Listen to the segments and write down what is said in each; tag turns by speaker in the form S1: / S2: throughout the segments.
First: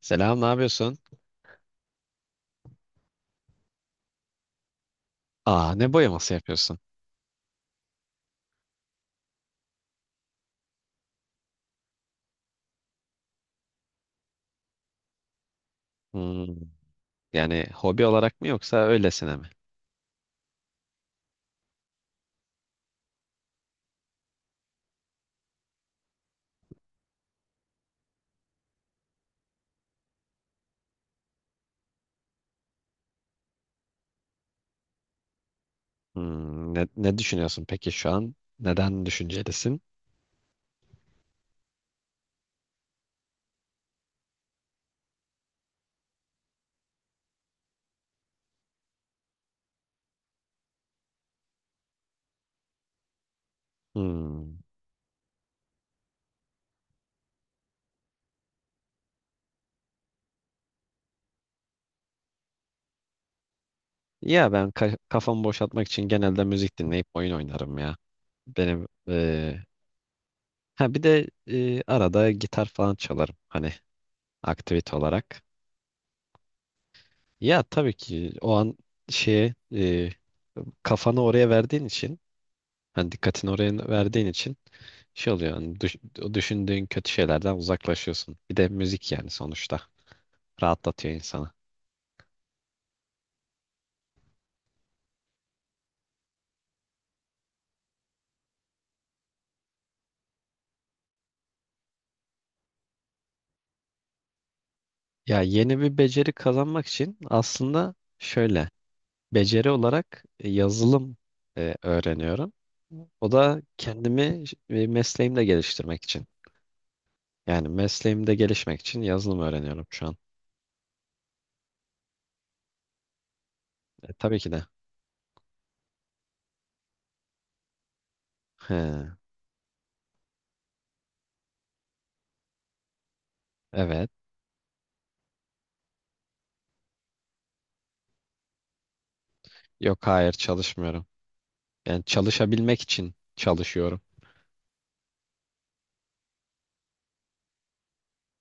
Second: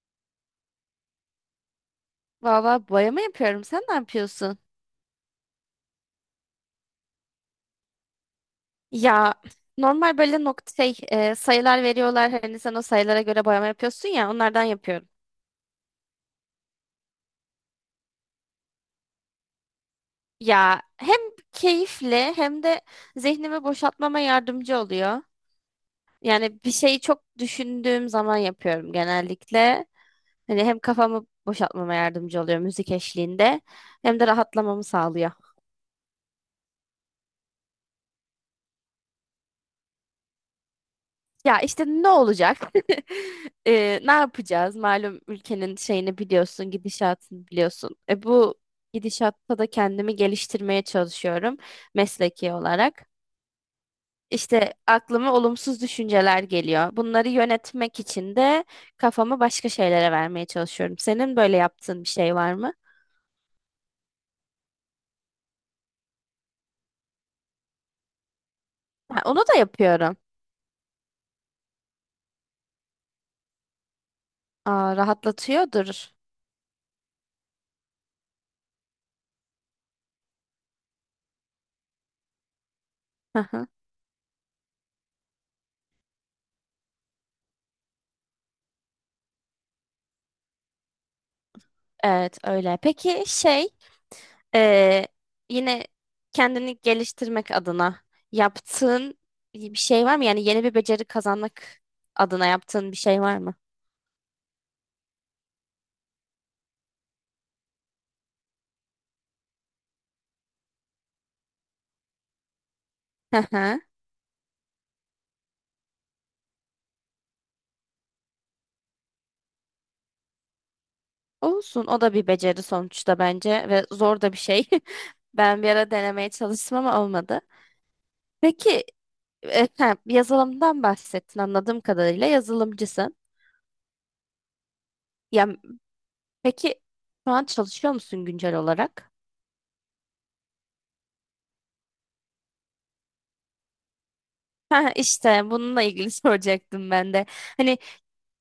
S1: Selam, ne yapıyorsun?
S2: Valla boyama yapıyorum. Sen ne yapıyorsun?
S1: Aa, ne boyaması yapıyorsun?
S2: Ya normal böyle nokta sayılar veriyorlar. Hani sen o sayılara göre boyama yapıyorsun ya onlardan yapıyorum.
S1: Hmm, yani hobi olarak mı yoksa öylesine mi?
S2: Ya hem keyifli hem de zihnimi boşaltmama yardımcı oluyor. Yani bir şeyi çok düşündüğüm zaman yapıyorum genellikle. Hani hem kafamı boşaltmama yardımcı oluyor müzik eşliğinde hem de rahatlamamı sağlıyor.
S1: Ne düşünüyorsun peki şu an? Neden düşüncelisin?
S2: Ya işte ne olacak? Ne yapacağız? Malum ülkenin şeyini biliyorsun, gidişatını biliyorsun. Bu gidişatta da kendimi geliştirmeye çalışıyorum mesleki olarak.
S1: Hmm.
S2: İşte aklıma olumsuz düşünceler geliyor. Bunları yönetmek için de kafamı başka şeylere vermeye çalışıyorum. Senin böyle yaptığın bir şey var mı?
S1: Ya ben kafamı boşaltmak için genelde müzik dinleyip oyun oynarım ya. Benim
S2: Ha, onu da yapıyorum.
S1: ha bir de arada gitar falan çalarım hani aktivite
S2: Aa,
S1: olarak.
S2: rahatlatıyordur.
S1: Ya tabii ki o an şeye kafanı oraya verdiğin için, hani
S2: Hı
S1: dikkatini
S2: hı.
S1: oraya verdiğin için şey oluyor hani o düşündüğün kötü şeylerden uzaklaşıyorsun. Bir de müzik yani sonuçta rahatlatıyor insanı.
S2: Evet öyle. Peki Ee, yine kendini geliştirmek adına yaptığın bir şey var mı? Yani yeni bir beceri kazanmak adına yaptığın bir şey var mı?
S1: Ya yeni bir beceri kazanmak için aslında şöyle beceri olarak yazılım öğreniyorum. O
S2: Hı
S1: da
S2: hı.
S1: kendimi mesleğimde geliştirmek için. Yani mesleğimde gelişmek için yazılım öğreniyorum şu an.
S2: Olsun. O da bir beceri sonuçta bence ve
S1: E,
S2: zor da bir
S1: tabii ki de.
S2: şey. Ben bir ara denemeye çalıştım ama olmadı. Peki
S1: He,
S2: e, ha, yazılımdan bahsettin, anladığım kadarıyla yazılımcısın.
S1: evet.
S2: Ya peki şu an çalışıyor musun güncel olarak?
S1: Yok, hayır, çalışmıyorum. Yani çalışabilmek için çalışıyorum.
S2: Ha, işte bununla ilgili soracaktım ben de. Hani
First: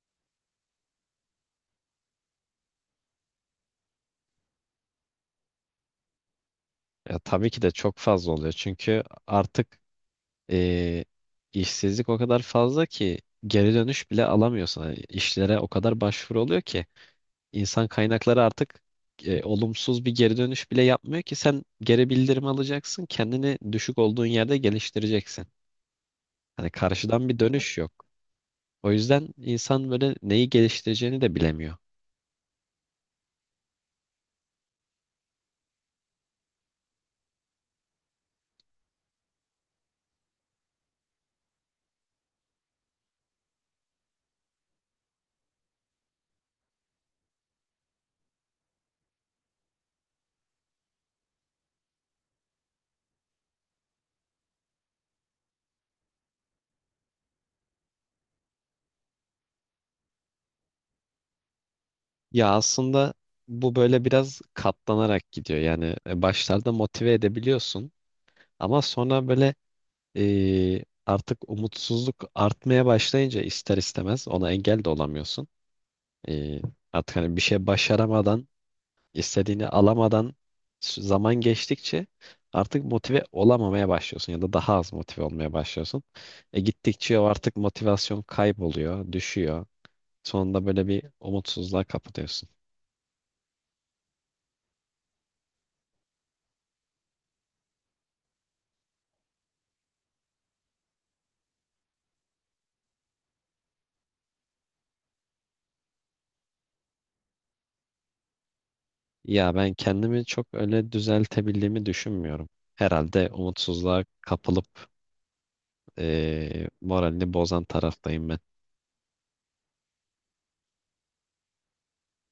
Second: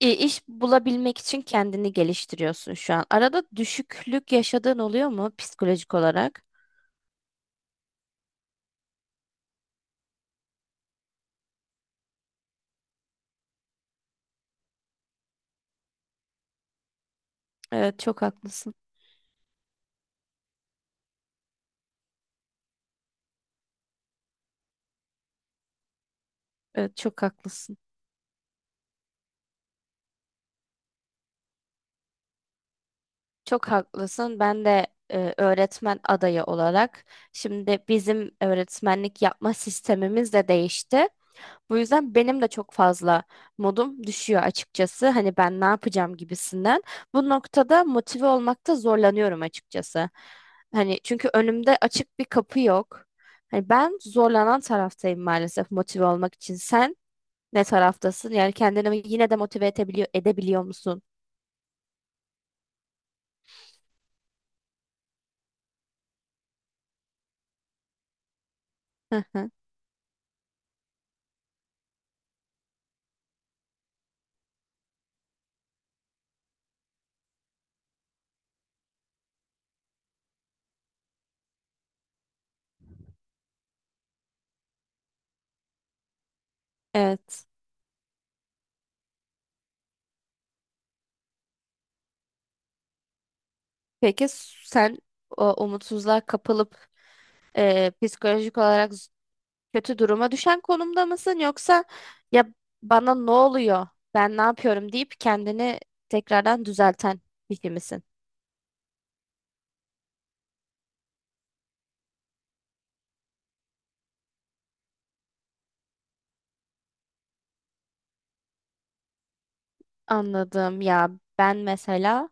S2: İş bulabilmek için kendini geliştiriyorsun şu an. Arada düşüklük yaşadığın oluyor mu psikolojik olarak?
S1: Ya, tabii ki de çok fazla oluyor. Çünkü artık e, işsizlik o kadar fazla ki geri dönüş bile alamıyorsun. Hani işlere o kadar başvuru oluyor ki insan
S2: Evet, çok
S1: kaynakları
S2: haklısın.
S1: artık olumsuz bir geri dönüş bile yapmıyor ki sen geri bildirim alacaksın. Kendini düşük olduğun yerde geliştireceksin. Hani
S2: Evet, çok
S1: karşıdan bir dönüş
S2: haklısın.
S1: yok. O yüzden insan böyle neyi geliştireceğini de bilemiyor.
S2: Çok haklısın. Ben de öğretmen adayı olarak şimdi bizim öğretmenlik yapma sistemimiz de değişti. Bu yüzden benim de çok fazla modum düşüyor açıkçası. Hani ben ne yapacağım gibisinden. Bu noktada motive olmakta zorlanıyorum açıkçası. Hani çünkü önümde açık bir kapı yok. Hani ben zorlanan taraftayım maalesef motive olmak için. Sen ne taraftasın? Yani kendini yine de motive edebiliyor musun?
S1: Ya aslında bu böyle biraz katlanarak gidiyor. Yani başlarda motive edebiliyorsun ama
S2: Hı
S1: sonra
S2: hı.
S1: böyle artık umutsuzluk artmaya başlayınca ister istemez ona engel de olamıyorsun. E, artık hani bir şey başaramadan, istediğini alamadan zaman geçtikçe artık motive olamamaya başlıyorsun ya da daha az motive olmaya başlıyorsun. Gittikçe o
S2: Evet.
S1: artık motivasyon kayboluyor, düşüyor. Sonunda böyle bir umutsuzluğa kapılıyorsun.
S2: Peki sen o umutsuzluğa kapılıp psikolojik olarak kötü duruma düşen konumda mısın, yoksa ya bana ne oluyor, ben ne yapıyorum deyip kendini tekrardan düzelten kişi misin?
S1: Ya ben kendimi çok öyle düzeltebildiğimi düşünmüyorum. Herhalde umutsuzluğa kapılıp moralini bozan taraftayım ben.
S2: Anladım ya, ben mesela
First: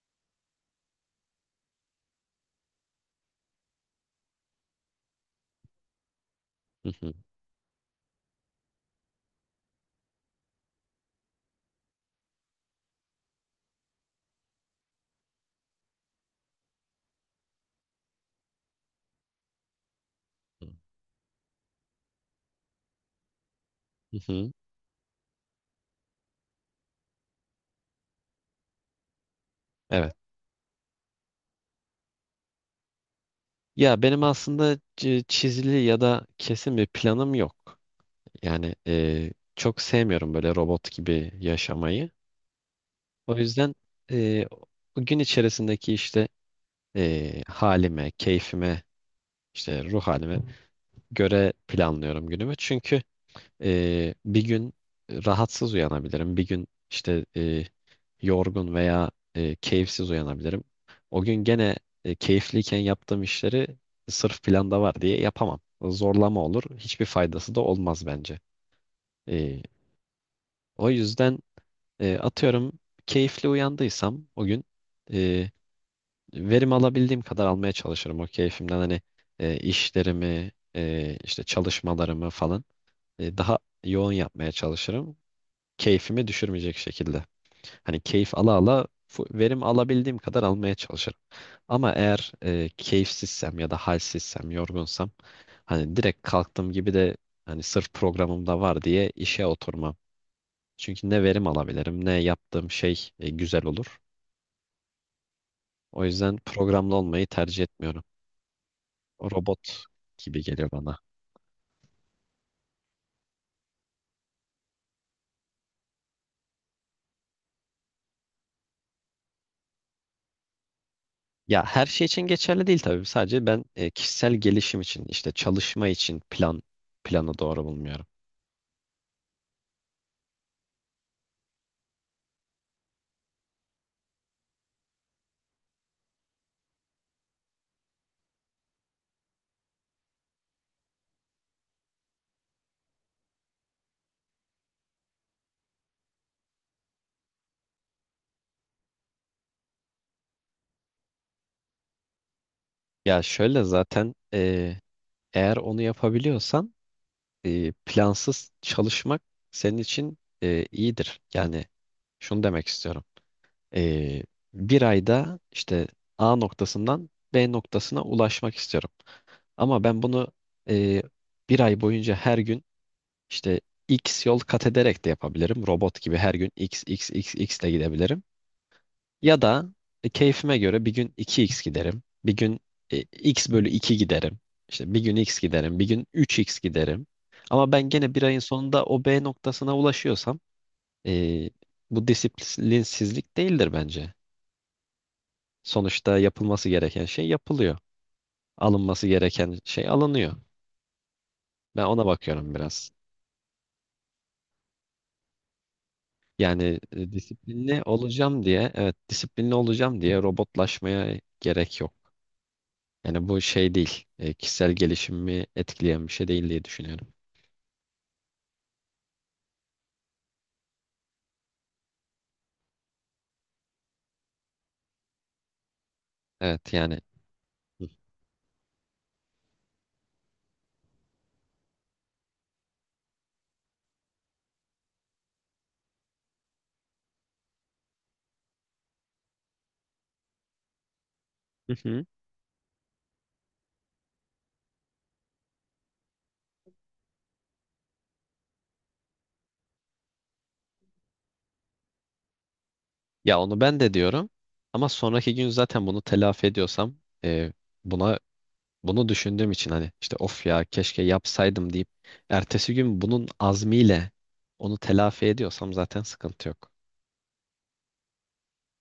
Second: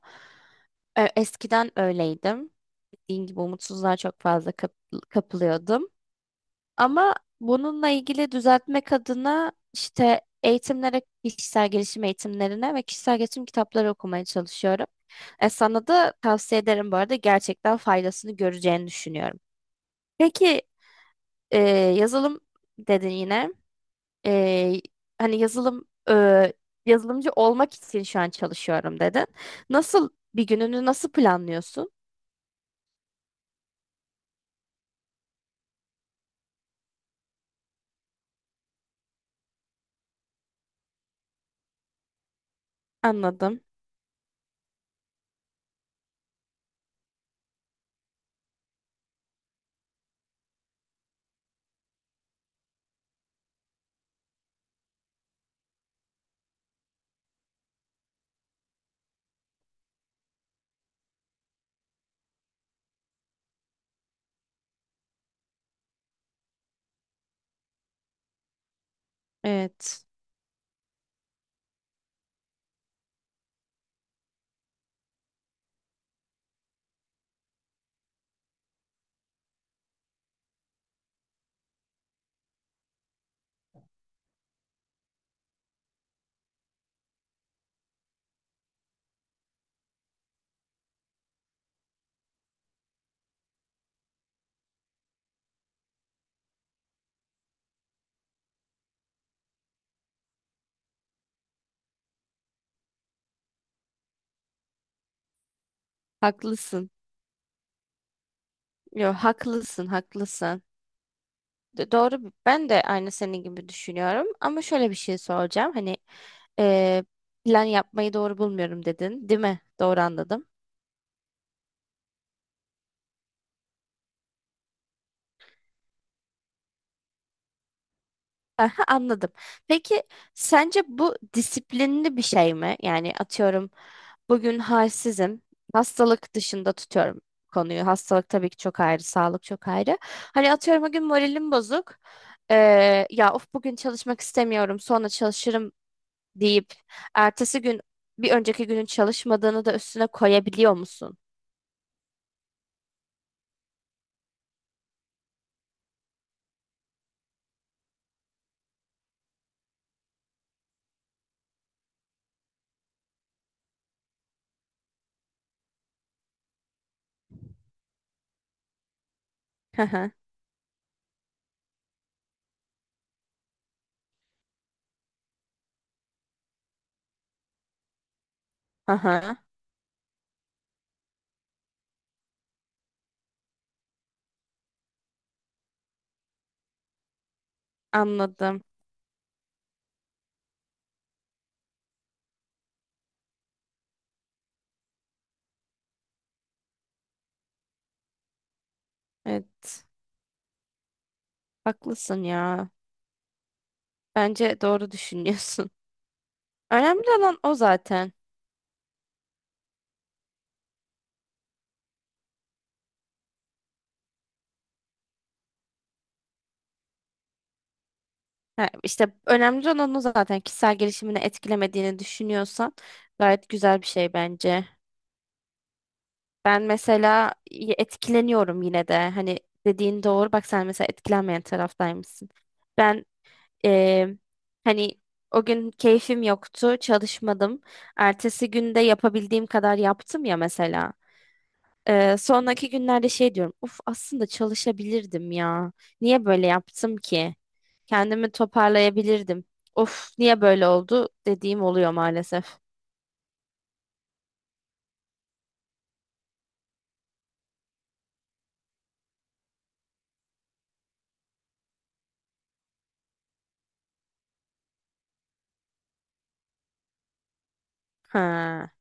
S2: eskiden öyleydim. Dediğim gibi umutsuzluğa çok fazla kapılıyordum.
S1: Hı hı,
S2: Ama bununla ilgili düzeltmek adına işte eğitimlere, kişisel gelişim eğitimlerine ve kişisel gelişim kitapları okumaya çalışıyorum. Sana da tavsiye ederim, bu arada gerçekten faydasını göreceğini düşünüyorum. Peki e, yazılım dedin yine.
S1: hı hı.
S2: E, hani, yazılımcı olmak için şu an çalışıyorum dedin. Nasıl
S1: Evet.
S2: Bir gününü nasıl planlıyorsun?
S1: Ya benim aslında çizili ya da kesin bir planım yok. Yani çok sevmiyorum böyle robot gibi yaşamayı. O
S2: Anladım.
S1: yüzden eee o gün içerisindeki işte halime, keyfime, işte ruh halime göre planlıyorum günümü. Çünkü bir gün rahatsız uyanabilirim. Bir gün işte yorgun veya keyifsiz uyanabilirim. O gün gene keyifliyken yaptığım işleri sırf planda var diye yapamam. Zorlama olur. Hiçbir faydası da olmaz bence. Ee,
S2: Evet.
S1: o yüzden atıyorum keyifli uyandıysam o gün e, verim alabildiğim kadar almaya çalışırım. O keyfimden hani işlerimi, işte çalışmalarımı falan daha yoğun yapmaya çalışırım. Keyfimi düşürmeyecek şekilde. Hani keyif ala ala verim alabildiğim kadar almaya çalışırım. Ama eğer keyifsizsem ya da halsizsem, yorgunsam hani direkt kalktığım gibi de hani sırf programımda var diye işe oturmam. Çünkü ne verim alabilirim ne yaptığım şey güzel olur. O yüzden
S2: Haklısın.
S1: programlı olmayı tercih etmiyorum.
S2: Yo,
S1: Robot
S2: haklısın,
S1: gibi
S2: haklısın.
S1: geliyor bana.
S2: Doğru. Ben de aynı senin gibi düşünüyorum. Ama şöyle bir şey soracağım. Hani e, plan yapmayı doğru bulmuyorum dedin, değil mi? Doğru anladım.
S1: Ya her şey için geçerli değil tabii. Sadece ben kişisel gelişim için işte çalışma için planı doğru bulmuyorum.
S2: Aha, anladım. Peki sence bu disiplinli bir şey mi? Yani atıyorum, bugün halsizim. Hastalık dışında tutuyorum konuyu. Hastalık tabii ki çok ayrı, sağlık çok ayrı. Hani atıyorum, bugün moralim bozuk. Ya of bugün çalışmak istemiyorum, sonra çalışırım deyip ertesi gün bir önceki günün çalışmadığını da üstüne koyabiliyor musun?
S1: Ya şöyle zaten eğer onu yapabiliyorsan plansız çalışmak senin için iyidir. Yani şunu demek istiyorum. Eee, bir ayda işte A noktasından B noktasına ulaşmak istiyorum.
S2: Hı
S1: Ama ben
S2: hı.
S1: bunu eee, bir ay boyunca her gün işte X yol kat ederek de yapabilirim. Robot gibi her gün X, X, X, X ile gidebilirim. Ya
S2: Aha,
S1: da keyfime göre bir gün iki x giderim. Bir gün x bölü 2 giderim. İşte bir gün x giderim. Bir gün üç x giderim. Ama ben gene bir ayın
S2: anladım.
S1: sonunda o B noktasına ulaşıyorsam e, bu disiplinsizlik değildir bence. Sonuçta yapılması gereken şey yapılıyor. Alınması gereken
S2: Evet,
S1: şey alınıyor. Ben ona
S2: haklısın
S1: bakıyorum
S2: ya.
S1: biraz.
S2: Bence doğru düşünüyorsun.
S1: Yani
S2: Önemli olan o
S1: disiplinli
S2: zaten.
S1: olacağım diye, evet disiplinli olacağım diye robotlaşmaya gerek yok. Yani bu şey değil. Kişisel gelişimimi etkileyen bir şey değil diye düşünüyorum.
S2: Ha, işte önemli olan o zaten. Kişisel gelişimini etkilemediğini düşünüyorsan gayet güzel bir şey bence. Ben
S1: Evet yani.
S2: mesela
S1: Hı.
S2: etkileniyorum yine de. Hani dediğin doğru. Bak sen mesela etkilenmeyen taraftaymışsın. Ben eee, Hani o gün keyfim yoktu, çalışmadım. Ertesi günde yapabildiğim kadar yaptım ya mesela.
S1: Hı hı.
S2: Sonraki günlerde şey diyorum. Uf, aslında çalışabilirdim ya. Niye böyle yaptım ki? Kendimi toparlayabilirdim. Of, niye böyle oldu dediğim oluyor maalesef.
S1: Ya onu ben de diyorum. Ama sonraki gün zaten bunu telafi ediyorsam, e, buna bunu düşündüğüm için hani işte of ya keşke yapsaydım deyip ertesi gün bunun azmiyle onu telafi ediyorsam zaten sıkıntı yok.
S2: Ha,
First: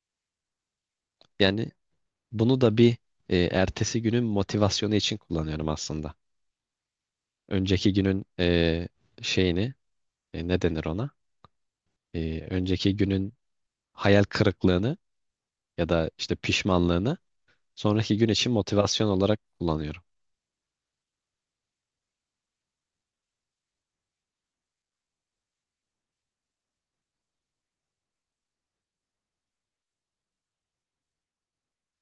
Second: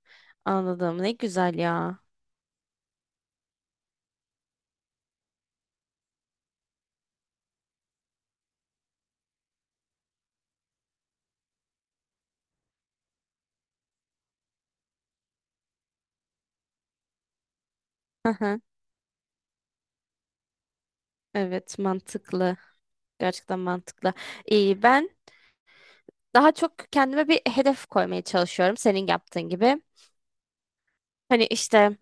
S2: anladım. Ne güzel
S1: Yani
S2: ya.
S1: bunu da bir ertesi günün motivasyonu için kullanıyorum aslında. Önceki günün şeyini ne denir ona? Önceki günün hayal kırıklığını ya da işte pişmanlığını sonraki gün
S2: Hı
S1: için
S2: hı.
S1: motivasyon olarak kullanıyorum.
S2: Evet, mantıklı. Gerçekten mantıklı. İyi, ben daha çok kendime bir hedef koymaya çalışıyorum senin yaptığın gibi. Hani işte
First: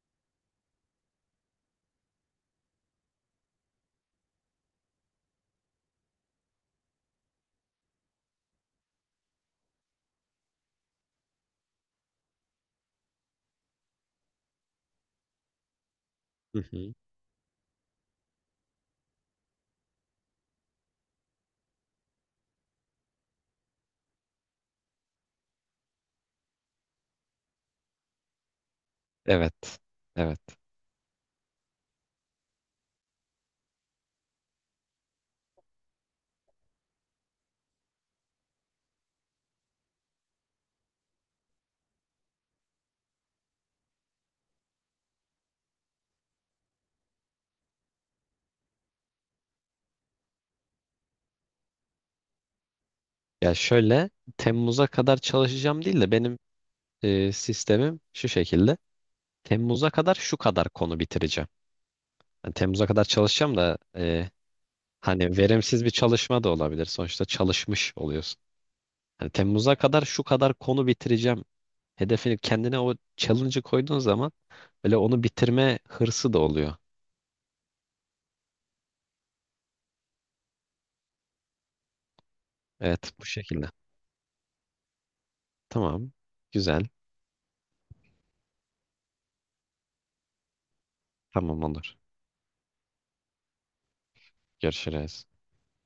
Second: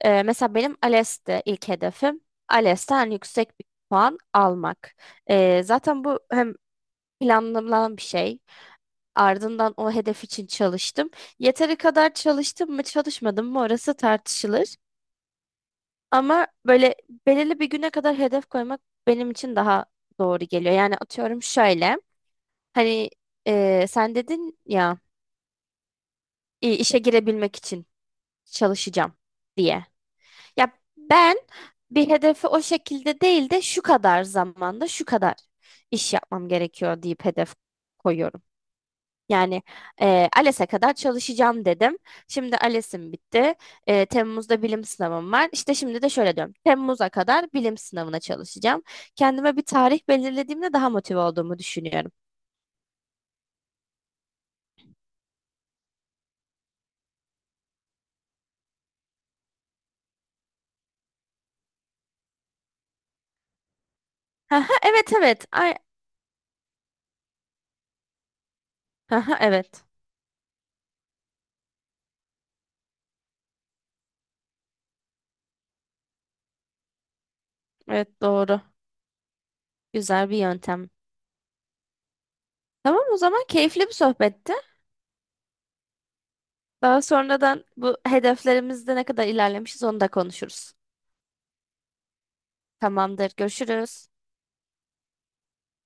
S2: e, mesela benim ALES'te ilk hedefim ALES'ten yüksek bir puan almak. Zaten bu hem planlanan bir şey. Ardından o hedef için çalıştım. Yeteri kadar çalıştım mı, çalışmadım mı orası tartışılır. Ama
S1: Hı hı.
S2: böyle belirli bir güne kadar hedef koymak benim için daha doğru geliyor. Yani atıyorum şöyle. Hani, sen dedin ya işe girebilmek için çalışacağım
S1: Evet.
S2: diye.
S1: Evet.
S2: Ya ben bir hedefi o şekilde değil de şu kadar zamanda şu kadar iş yapmam gerekiyor deyip hedef koyuyorum. Yani, ALES'e kadar çalışacağım dedim. Şimdi ALES'im bitti. Temmuz'da bilim sınavım var. İşte şimdi de şöyle diyorum. Temmuz'a kadar bilim sınavına çalışacağım. Kendime bir tarih belirlediğimde daha motive olduğumu düşünüyorum.
S1: Ya şöyle Temmuz'a kadar çalışacağım değil de benim sistemim şu şekilde. Temmuz'a kadar şu kadar konu bitireceğim. Yani Temmuz'a kadar çalışacağım da
S2: Haha, evet
S1: hani
S2: evet. Ay,
S1: verimsiz bir çalışma da olabilir. Sonuçta çalışmış oluyorsun. Hani
S2: haha,
S1: Temmuz'a
S2: evet.
S1: kadar şu kadar konu bitireceğim. Hedefini kendine o challenge'ı koyduğun zaman böyle onu bitirme hırsı da oluyor.
S2: Evet, doğru. Güzel bir yöntem. Tamam,
S1: Evet
S2: o
S1: bu
S2: zaman
S1: şekilde.
S2: keyifli bir sohbetti.
S1: Tamam. Güzel.
S2: Daha sonradan bu hedeflerimizde ne kadar ilerlemişiz onu da konuşuruz.
S1: Tamam olur.
S2: Tamamdır. Görüşürüz.
S1: Görüşürüz.